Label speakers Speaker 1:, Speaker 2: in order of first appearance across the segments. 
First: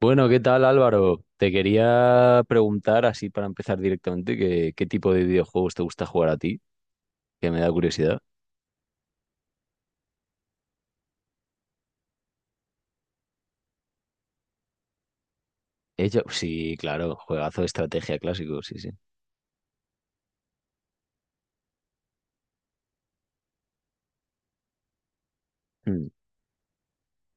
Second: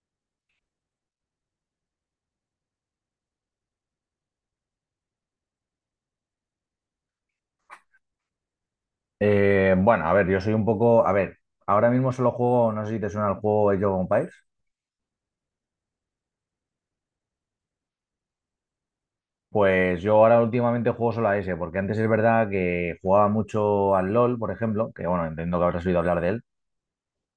Speaker 1: Bueno, ¿qué tal Álvaro? Te quería preguntar, así para empezar directamente, qué tipo de videojuegos te gusta jugar a ti, que me da curiosidad.
Speaker 2: Bueno, a ver, yo soy un poco. A ver, ahora mismo solo juego, no sé si te suena el juego Age of Empires.
Speaker 1: Ella, sí, claro, juegazo de estrategia clásico, sí, sí.
Speaker 2: Pues yo ahora últimamente juego solo a ese, porque antes es verdad que jugaba mucho al LOL, por ejemplo, que bueno, entiendo que habrás oído
Speaker 1: Mm,
Speaker 2: hablar de él.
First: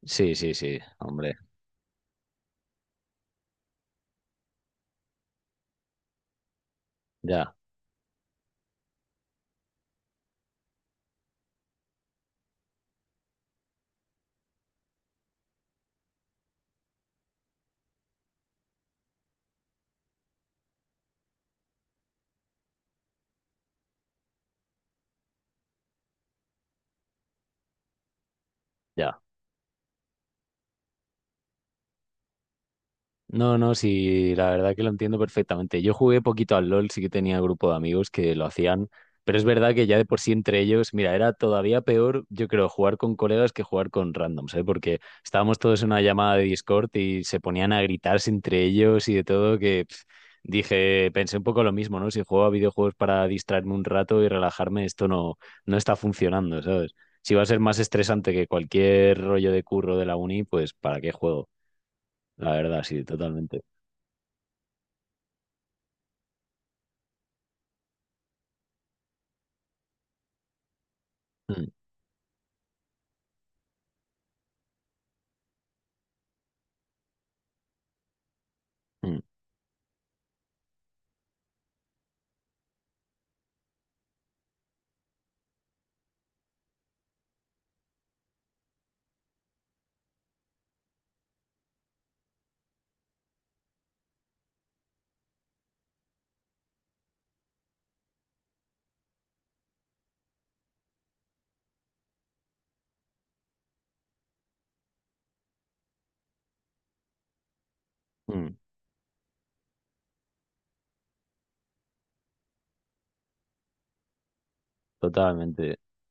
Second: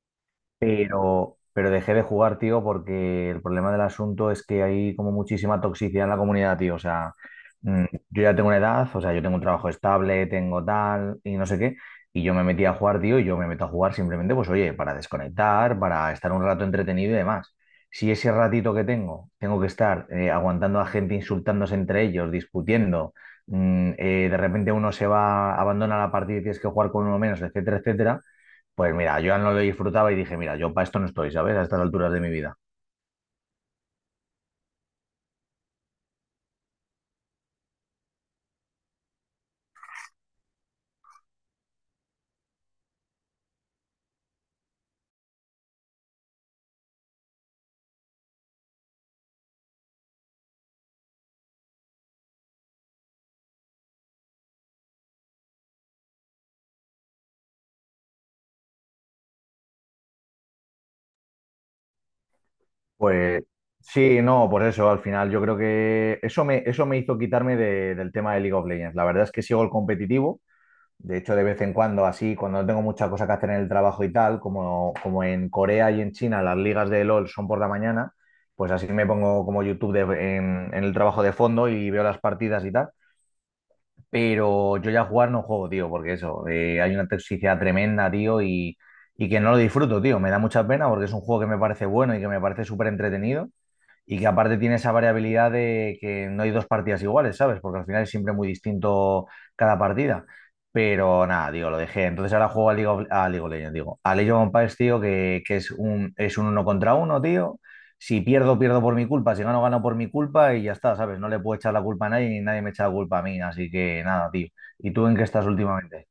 Speaker 1: sí, sí, sí, hombre,
Speaker 2: Pero dejé de jugar, tío, porque el problema del asunto es que hay como muchísima toxicidad en la comunidad, tío. O sea,
Speaker 1: ya,
Speaker 2: mm, yo ya tengo una edad, o sea, yo tengo un trabajo estable, tengo tal y no sé qué. Y yo me metí a jugar, tío, y yo me meto a jugar simplemente, pues oye, para desconectar, para estar un rato entretenido y demás. Si ese ratito que tengo, tengo que estar aguantando a gente insultándose entre ellos, discutiendo, de repente uno se va, abandona la partida y tienes que jugar con uno menos, etcétera, etcétera, pues
Speaker 1: ya.
Speaker 2: mira, yo ya no lo disfrutaba y dije, mira, yo para esto no estoy, ¿sabes? A estas alturas de mi vida.
Speaker 1: No, no, sí, la verdad que lo entiendo perfectamente. Yo jugué poquito al LOL, sí que tenía grupo de amigos que lo hacían, pero es verdad que ya de por sí entre ellos, mira, era todavía peor, yo creo, jugar con colegas que jugar con randoms, ¿eh? Porque estábamos todos en una llamada de Discord y se ponían a gritarse entre ellos y de todo, que pf, dije, pensé un poco lo mismo, ¿no? Si juego a videojuegos para distraerme un rato y relajarme, esto no, no está funcionando, ¿sabes? Si va a ser más estresante que cualquier rollo de curro de la uni, pues ¿para qué juego? La verdad, sí,
Speaker 2: Pues
Speaker 1: totalmente.
Speaker 2: sí, no, por eso, al final yo creo que eso me hizo quitarme del tema de League of Legends. La verdad es que sigo el competitivo. De hecho, de vez
Speaker 1: Mm,
Speaker 2: en cuando, así, cuando no tengo mucha cosa que hacer en el trabajo y tal, como en Corea y en China las ligas de LOL son por la mañana, pues así me
Speaker 1: mm,
Speaker 2: pongo como YouTube en el trabajo de fondo y veo las partidas y tal. Pero yo ya jugar no juego, tío, porque eso, hay una toxicidad tremenda, tío, y que no lo disfruto, tío. Me da mucha pena porque es un juego que me parece bueno y que me parece súper entretenido, y que aparte tiene esa variabilidad de que no hay dos partidas iguales, ¿sabes? Porque al final es siempre muy distinto cada partida. Pero nada, digo, lo dejé. Entonces ahora juego a a League of Legends, digo. A League of Empires, tío, que es es un uno contra uno, tío. Si
Speaker 1: mm,
Speaker 2: pierdo, pierdo por mi culpa. Si gano, gano por mi culpa y ya está, ¿sabes? No le puedo echar la culpa a nadie ni nadie me echa la culpa a mí. Así que nada, tío. ¿Y tú en qué estás
Speaker 1: Totalmente.
Speaker 2: últimamente?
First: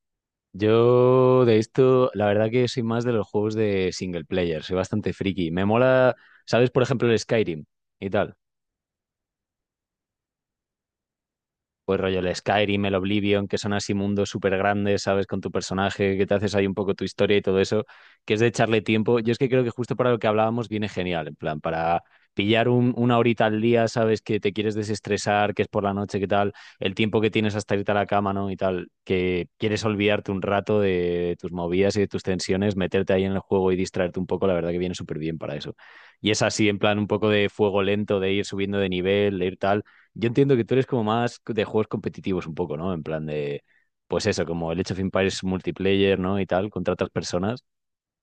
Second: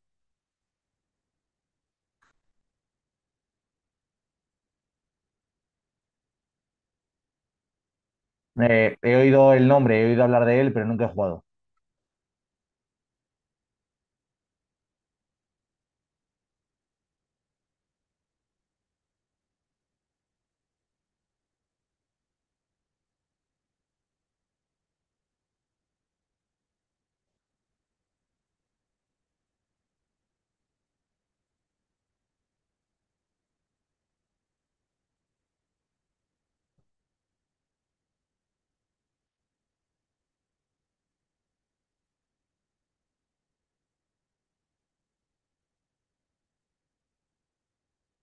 Speaker 1: Yo de esto, la verdad que soy más de los juegos de single player, soy bastante friki. Me mola, ¿sabes? Por ejemplo, el Skyrim y tal.
Speaker 2: He oído el nombre, he oído hablar de él, pero nunca he jugado.
Speaker 1: Pues rollo el Skyrim, el Oblivion, que son así mundos súper grandes, ¿sabes? Con tu personaje, que te haces ahí un poco tu historia y todo eso, que es de echarle tiempo. Yo es que creo que justo para lo que hablábamos viene genial, en plan, para pillar una horita al día, ¿sabes? Que te quieres desestresar, que es por la noche, que tal, el tiempo que tienes hasta irte a la cama, ¿no? Y tal, que quieres olvidarte un rato de tus movidas y de tus tensiones, meterte ahí en el juego y distraerte un poco, la verdad que viene súper bien para eso. Y es así, en plan, un poco de fuego lento, de ir subiendo de nivel, de ir tal. Yo entiendo que tú eres como más de juegos competitivos un poco, ¿no? En plan de, pues eso, como el Age of Empires multiplayer, ¿no? Y tal, contra otras personas.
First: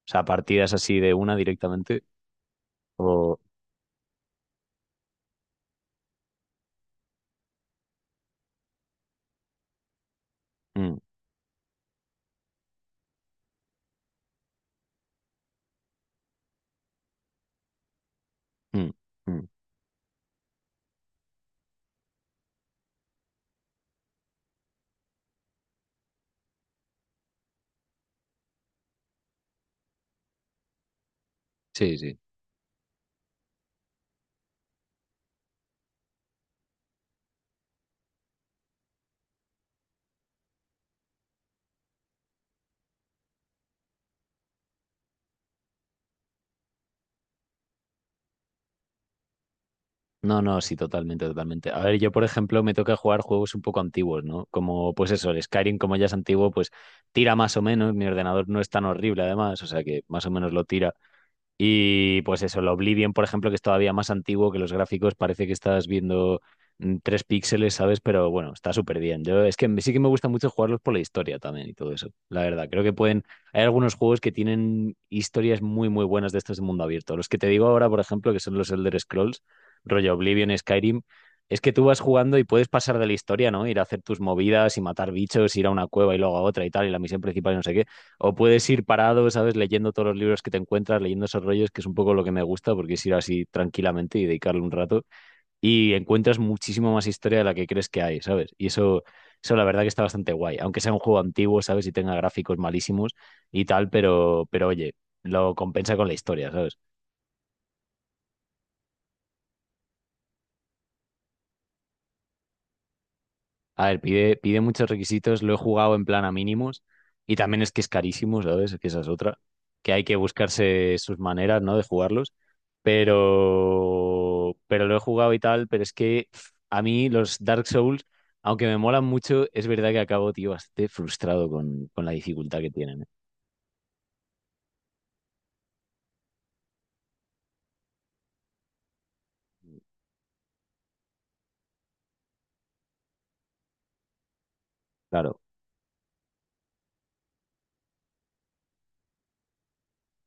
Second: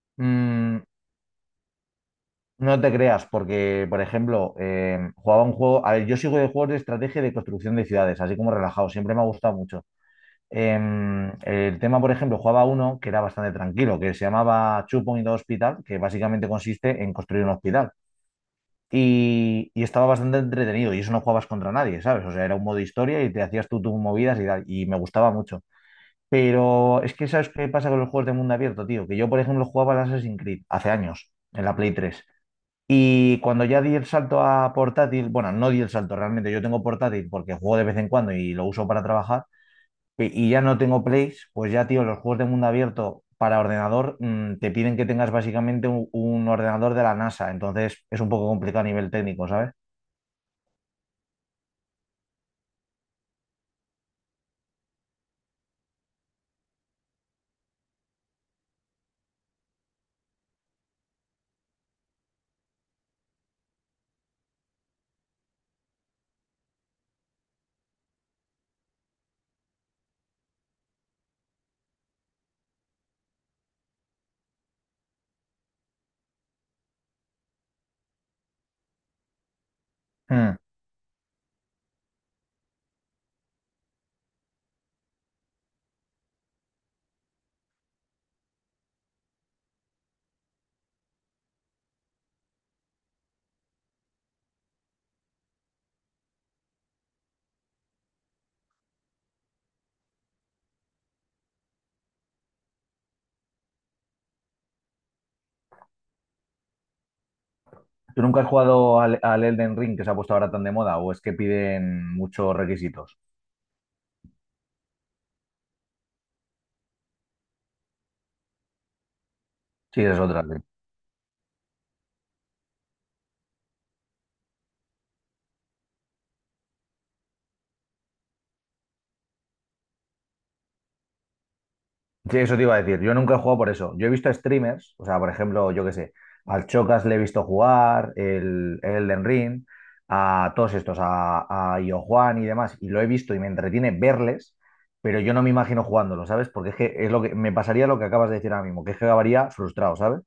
Speaker 1: O sea, partidas
Speaker 2: Mm.
Speaker 1: así de una directamente.
Speaker 2: No te creas,
Speaker 1: O...
Speaker 2: porque, por ejemplo, jugaba un juego. A ver, yo sigo de juegos de estrategia y de construcción de ciudades, así como relajado, siempre me ha gustado mucho.
Speaker 1: mm,
Speaker 2: El tema, por ejemplo, jugaba uno que era bastante tranquilo, que se llamaba Two Point Hospital, que básicamente consiste en construir un hospital.
Speaker 1: mm, mm.
Speaker 2: Y estaba bastante entretenido, y eso no jugabas contra nadie, ¿sabes? O sea, era un modo historia y te hacías tú tus movidas y tal, y me gustaba mucho. Pero es que, ¿sabes qué pasa con los juegos de mundo abierto, tío? Que yo, por ejemplo, jugaba al Assassin's Creed hace años, en la Play
Speaker 1: Sí, sí.
Speaker 2: 3. Y cuando ya di el salto a portátil, bueno, no di el salto realmente, yo tengo portátil porque juego de vez en cuando y lo uso para trabajar, y ya no tengo plays, pues ya, tío, los juegos de mundo abierto para ordenador te piden que tengas básicamente un ordenador de la NASA, entonces es un poco complicado a nivel técnico, ¿sabes?
Speaker 1: No, no, sí, totalmente, totalmente. A ver, yo, por ejemplo, me toca jugar juegos un poco antiguos, ¿no? Como, pues eso, el Skyrim, como ya es antiguo, pues tira más o menos. Mi ordenador no es tan horrible, además, o sea que más o menos lo tira. Y pues eso, el Oblivion, por ejemplo, que es todavía más antiguo que los gráficos, parece que estás viendo tres píxeles, ¿sabes? Pero bueno, está súper bien. Yo es que sí que me gusta mucho jugarlos por la historia también y todo eso. La verdad, creo que pueden. Hay algunos juegos que tienen historias muy, muy buenas de estos de mundo abierto. Los que te digo ahora, por ejemplo, que son los Elder Scrolls, rollo Oblivion,
Speaker 2: Mm.
Speaker 1: Skyrim, es que tú vas jugando y puedes pasar de la historia, ¿no? Ir a hacer tus movidas y matar bichos, ir a una cueva y luego a otra y tal, y la misión principal y no sé qué, o puedes ir parado, ¿sabes? Leyendo todos los libros que te encuentras, leyendo esos rollos, que es un poco lo que me gusta, porque es ir así tranquilamente y dedicarle un rato. Y encuentras muchísimo más historia de la que crees que hay, ¿sabes? Eso la verdad que está bastante guay. Aunque sea un juego antiguo, ¿sabes? Y tenga gráficos malísimos y tal, pero oye, lo compensa con la historia, ¿sabes?
Speaker 2: ¿Tú nunca has jugado al Elden Ring que se ha puesto ahora tan de moda o es que piden muchos requisitos?
Speaker 1: A ver, pide muchos requisitos, lo he jugado en plan a mínimos y también es que es carísimo, ¿sabes? Es que esa es otra, que
Speaker 2: Sí,
Speaker 1: hay
Speaker 2: esa
Speaker 1: que
Speaker 2: es otra.
Speaker 1: buscarse sus maneras, ¿no? De jugarlos, pero lo he jugado y tal, pero es que pf, a mí los Dark Souls, aunque me molan mucho, es verdad que acabo, tío, bastante frustrado con la
Speaker 2: Sí, eso
Speaker 1: dificultad
Speaker 2: te
Speaker 1: que
Speaker 2: iba a decir.
Speaker 1: tienen, ¿eh?
Speaker 2: Yo nunca he jugado por eso. Yo he visto streamers, o sea, por ejemplo, yo qué sé, al Chocas le he visto jugar, el Elden Ring, a todos estos, a Io y demás, y lo he visto y me entretiene verles, pero yo
Speaker 1: Claro.
Speaker 2: no me imagino jugándolo, ¿sabes? Porque es que es lo que me pasaría lo que acabas de decir ahora mismo, que es que acabaría frustrado, ¿sabes?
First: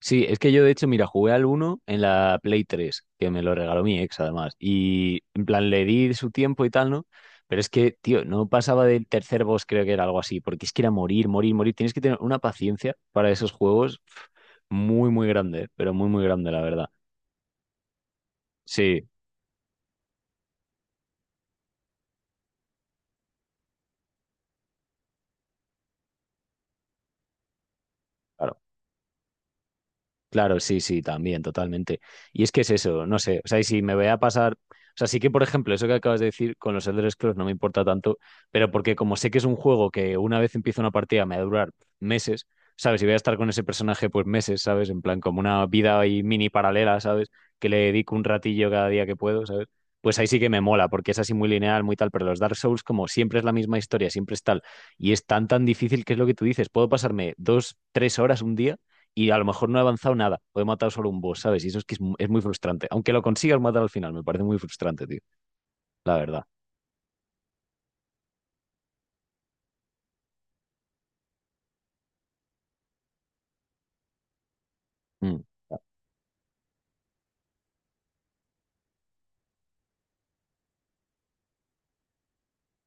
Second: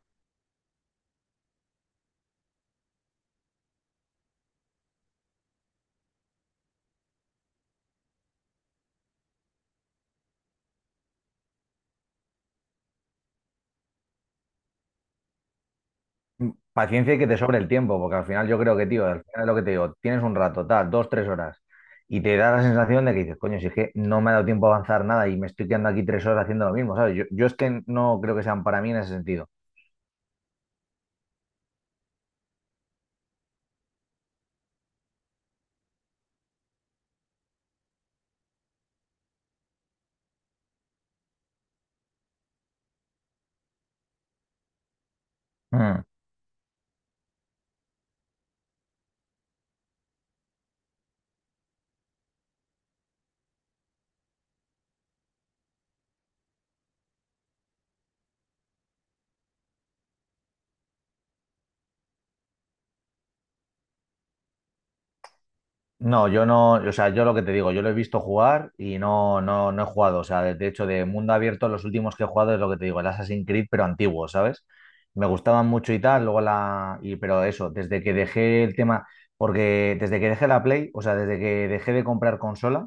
Speaker 1: Sí, es que yo de hecho, mira, jugué al uno en la Play 3 que me lo regaló mi ex además, y en plan le di su tiempo y tal, ¿no? Pero es que, tío, no pasaba del tercer boss, creo que era algo así, porque es que era morir, morir, morir. Tienes que tener una paciencia para esos juegos pf, muy, muy grande, pero muy, muy grande, la verdad.
Speaker 2: Paciencia y que te sobre el tiempo, porque al final yo creo que, tío,
Speaker 1: Sí,
Speaker 2: al final es lo que te digo, tienes un rato, tal, dos, tres horas, y te da la sensación de que dices, coño, si es que no me ha dado tiempo a avanzar nada y me estoy quedando aquí tres horas haciendo lo mismo, ¿sabes? Yo es que no creo que
Speaker 1: claro.
Speaker 2: sean para mí en ese sentido.
Speaker 1: Claro, sí, sí, también, totalmente. Y es que es eso, no sé, o sea, y si me voy a pasar, o sea, sí que, por ejemplo, eso que acabas de decir con los Elder Scrolls no me importa tanto, pero porque como sé que es un juego que una vez empiezo una partida me va a durar meses, ¿sabes? Y voy a estar con ese personaje pues meses, ¿sabes? En plan, como una vida
Speaker 2: Mm.
Speaker 1: ahí mini paralela, ¿sabes? Que le dedico un ratillo cada día que puedo, ¿sabes? Pues ahí sí que me mola, porque es así muy lineal, muy tal, pero los Dark Souls como siempre es la misma historia, siempre es tal, y es tan, tan difícil que es lo que tú dices, puedo pasarme dos, tres horas un día y a lo mejor no he avanzado nada, o he matado solo un boss, ¿sabes? Y eso es que es, es muy frustrante. Aunque lo consigas matar al final, me parece muy frustrante, tío. La
Speaker 2: No,
Speaker 1: verdad.
Speaker 2: yo no, o sea, yo lo que te digo, yo lo he visto jugar y no he jugado. O sea, de hecho, de mundo abierto, los últimos que he jugado es lo que te digo, el Assassin's Creed, pero antiguo, ¿sabes? Me
Speaker 1: Mm.
Speaker 2: gustaban mucho y tal, luego la. Y, pero eso, desde que dejé el tema, porque desde que dejé la Play, o sea, desde que dejé de comprar consola.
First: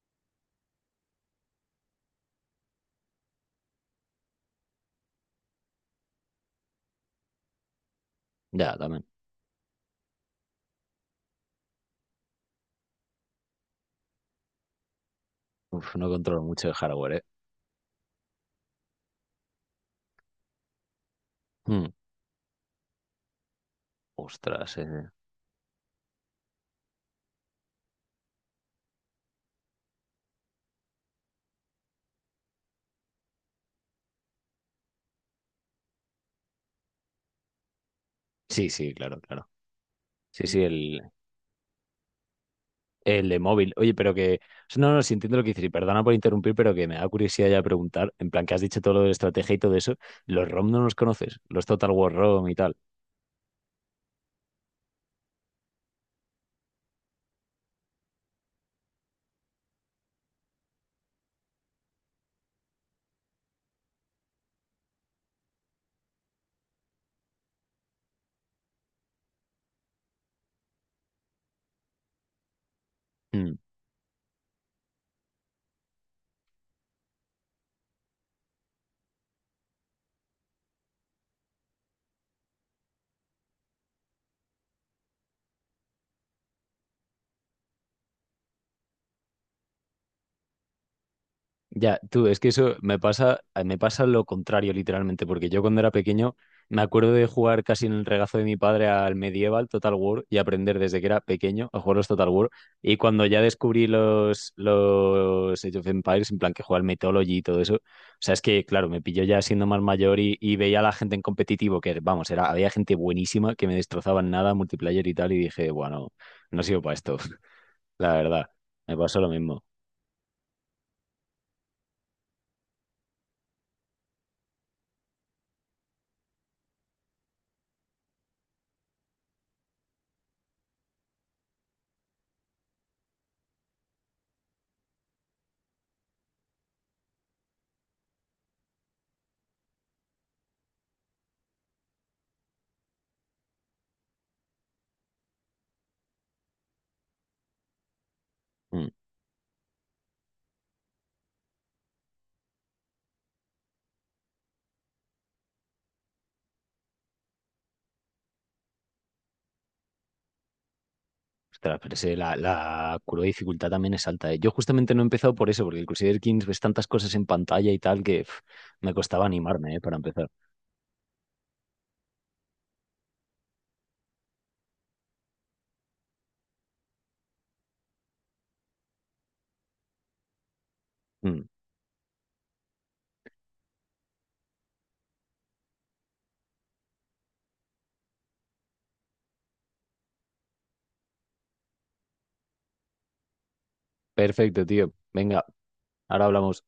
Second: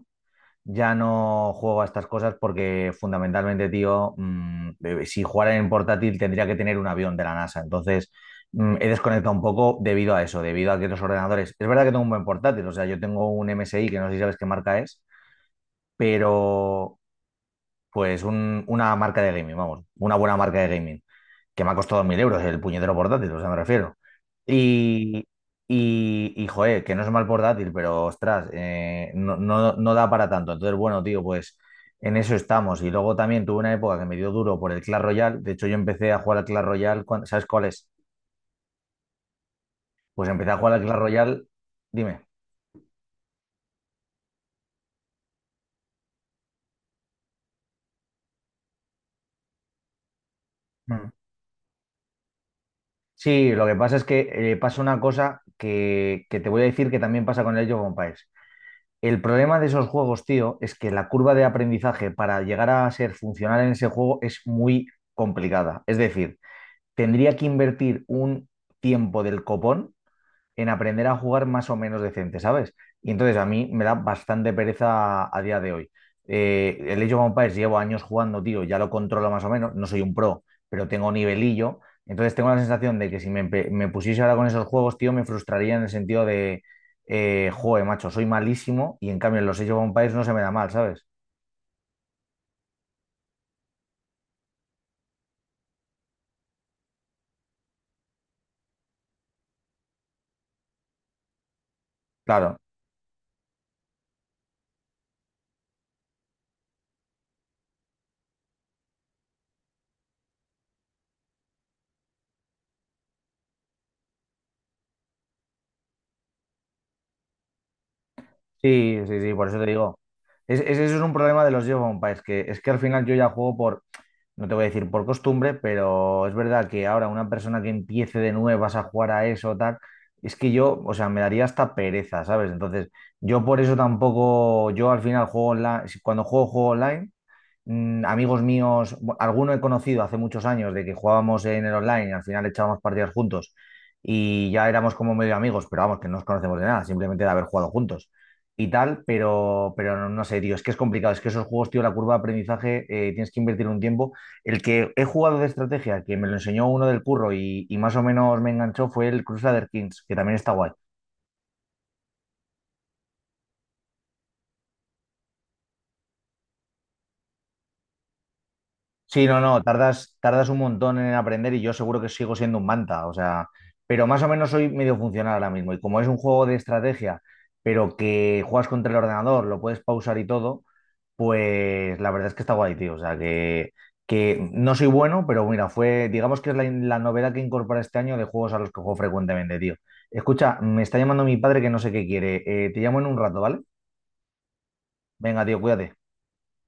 Speaker 2: Ya no juego a estas cosas porque fundamentalmente, tío, si jugara en portátil tendría que tener un avión de la NASA. Entonces,
Speaker 1: Ya,
Speaker 2: mm, he
Speaker 1: también.
Speaker 2: desconectado un poco debido a eso, debido a que los ordenadores. Es verdad que tengo un buen portátil, o sea, yo tengo un MSI que no sé si sabes qué marca es,
Speaker 1: Uf, no controlo mucho el
Speaker 2: pero
Speaker 1: hardware, ¿eh?
Speaker 2: pues una marca de gaming, vamos, una buena marca de gaming que me ha
Speaker 1: Mm.
Speaker 2: costado 1000 euros el puñetero portátil, o sea, me refiero.
Speaker 1: Ostras, eh.
Speaker 2: Y, joder, que no es mal portátil, pero ostras, no da para tanto. Entonces, bueno, tío, pues en eso estamos. Y luego también tuve una época que me dio duro por el Clash Royale. De hecho, yo empecé a jugar al Clash Royale, ¿sabes cuál es?
Speaker 1: Sí, sí, claro, claro.
Speaker 2: Pues
Speaker 1: Sí,
Speaker 2: empecé a
Speaker 1: sí,
Speaker 2: jugar al Clash Royale, dime.
Speaker 1: el de móvil. Oye, pero que... No, no, sí entiendo lo que dices. Y perdona por interrumpir, pero que me da curiosidad ya preguntar. En plan, que has dicho todo lo de estrategia y todo eso. ¿Los ROM no los
Speaker 2: Mm.
Speaker 1: conoces? Los Total War ROM y tal.
Speaker 2: Sí, lo que pasa es que pasa una cosa que te voy a decir que también pasa con el Age of Empires. El problema de esos juegos, tío, es que la curva de aprendizaje para llegar a ser funcional en ese juego es muy complicada. Es decir, tendría que invertir un tiempo del copón en aprender a jugar más o menos decente, ¿sabes? Y entonces a
Speaker 1: Mm.
Speaker 2: mí me da bastante pereza a día de hoy. El Age of Empires llevo años jugando, tío, ya lo controlo más o menos, no soy un pro, pero tengo nivelillo, entonces tengo la sensación de que si me, empe- me pusiese ahora con esos juegos, tío, me frustraría en el sentido de, joder, macho, soy malísimo y en cambio en los Age of Empires no se me da mal, ¿sabes?
Speaker 1: Ya, tú, es que eso me pasa lo contrario literalmente, porque yo cuando era pequeño me acuerdo de jugar casi en el regazo de mi padre al Medieval Total War y aprender desde que era pequeño a jugar los Total War.
Speaker 2: Claro,
Speaker 1: Y cuando ya descubrí los Age of Empires, en plan que jugaba al Mythology y todo eso, o sea, es que, claro, me pilló ya siendo más mayor y veía a la gente en competitivo, que vamos, era, había gente buenísima que me destrozaba en nada, multiplayer y tal, y dije, bueno, no sirvo para esto, la verdad, me
Speaker 2: sí,
Speaker 1: pasó
Speaker 2: sí,
Speaker 1: lo
Speaker 2: sí, por eso
Speaker 1: mismo.
Speaker 2: te digo. Ese es un problema de los Age of Empires, que es que al final yo ya juego por. No te voy a decir por costumbre, pero es verdad que ahora una persona que empiece de nuevas a jugar a eso, tal, es que yo, o sea, me daría hasta pereza, ¿sabes? Entonces, yo por eso tampoco, yo al final juego online, cuando juego, juego online amigos míos, alguno he conocido hace muchos años de que jugábamos en el online y al final echábamos partidas juntos y ya éramos como medio amigos, pero vamos, que no nos conocemos de nada, simplemente de haber jugado juntos y
Speaker 1: Mm.
Speaker 2: tal, pero no, no sé, tío, es que es complicado, es que esos juegos, tío, la curva de aprendizaje, tienes que invertir un tiempo. El que he jugado de estrategia, que me lo enseñó uno del curro y más o menos me enganchó, fue el Crusader Kings, que también está guay.
Speaker 1: Ostras, la, la curva de dificultad también es alta, ¿eh? Yo justamente no he empezado por eso, porque el Crusader Kings ves tantas cosas en pantalla y tal que pf, me costaba
Speaker 2: Sí, no, no,
Speaker 1: animarme, ¿eh? Para
Speaker 2: tardas,
Speaker 1: empezar.
Speaker 2: tardas un montón en aprender y yo seguro que sigo siendo un manta, o sea, pero más o menos soy medio funcional ahora mismo y como es un juego de estrategia, pero que juegas contra el ordenador, lo puedes pausar y todo,
Speaker 1: Mm.
Speaker 2: pues la verdad es que está guay, tío, que no soy bueno, pero mira, fue, digamos que es la novedad que incorpora este año de juegos a los que juego frecuentemente, tío. Escucha, me está llamando mi padre que no sé qué quiere. Te llamo en un rato, ¿vale?
Speaker 1: Perfecto, tío. Venga,
Speaker 2: Venga, tío, cuídate.
Speaker 1: ahora hablamos.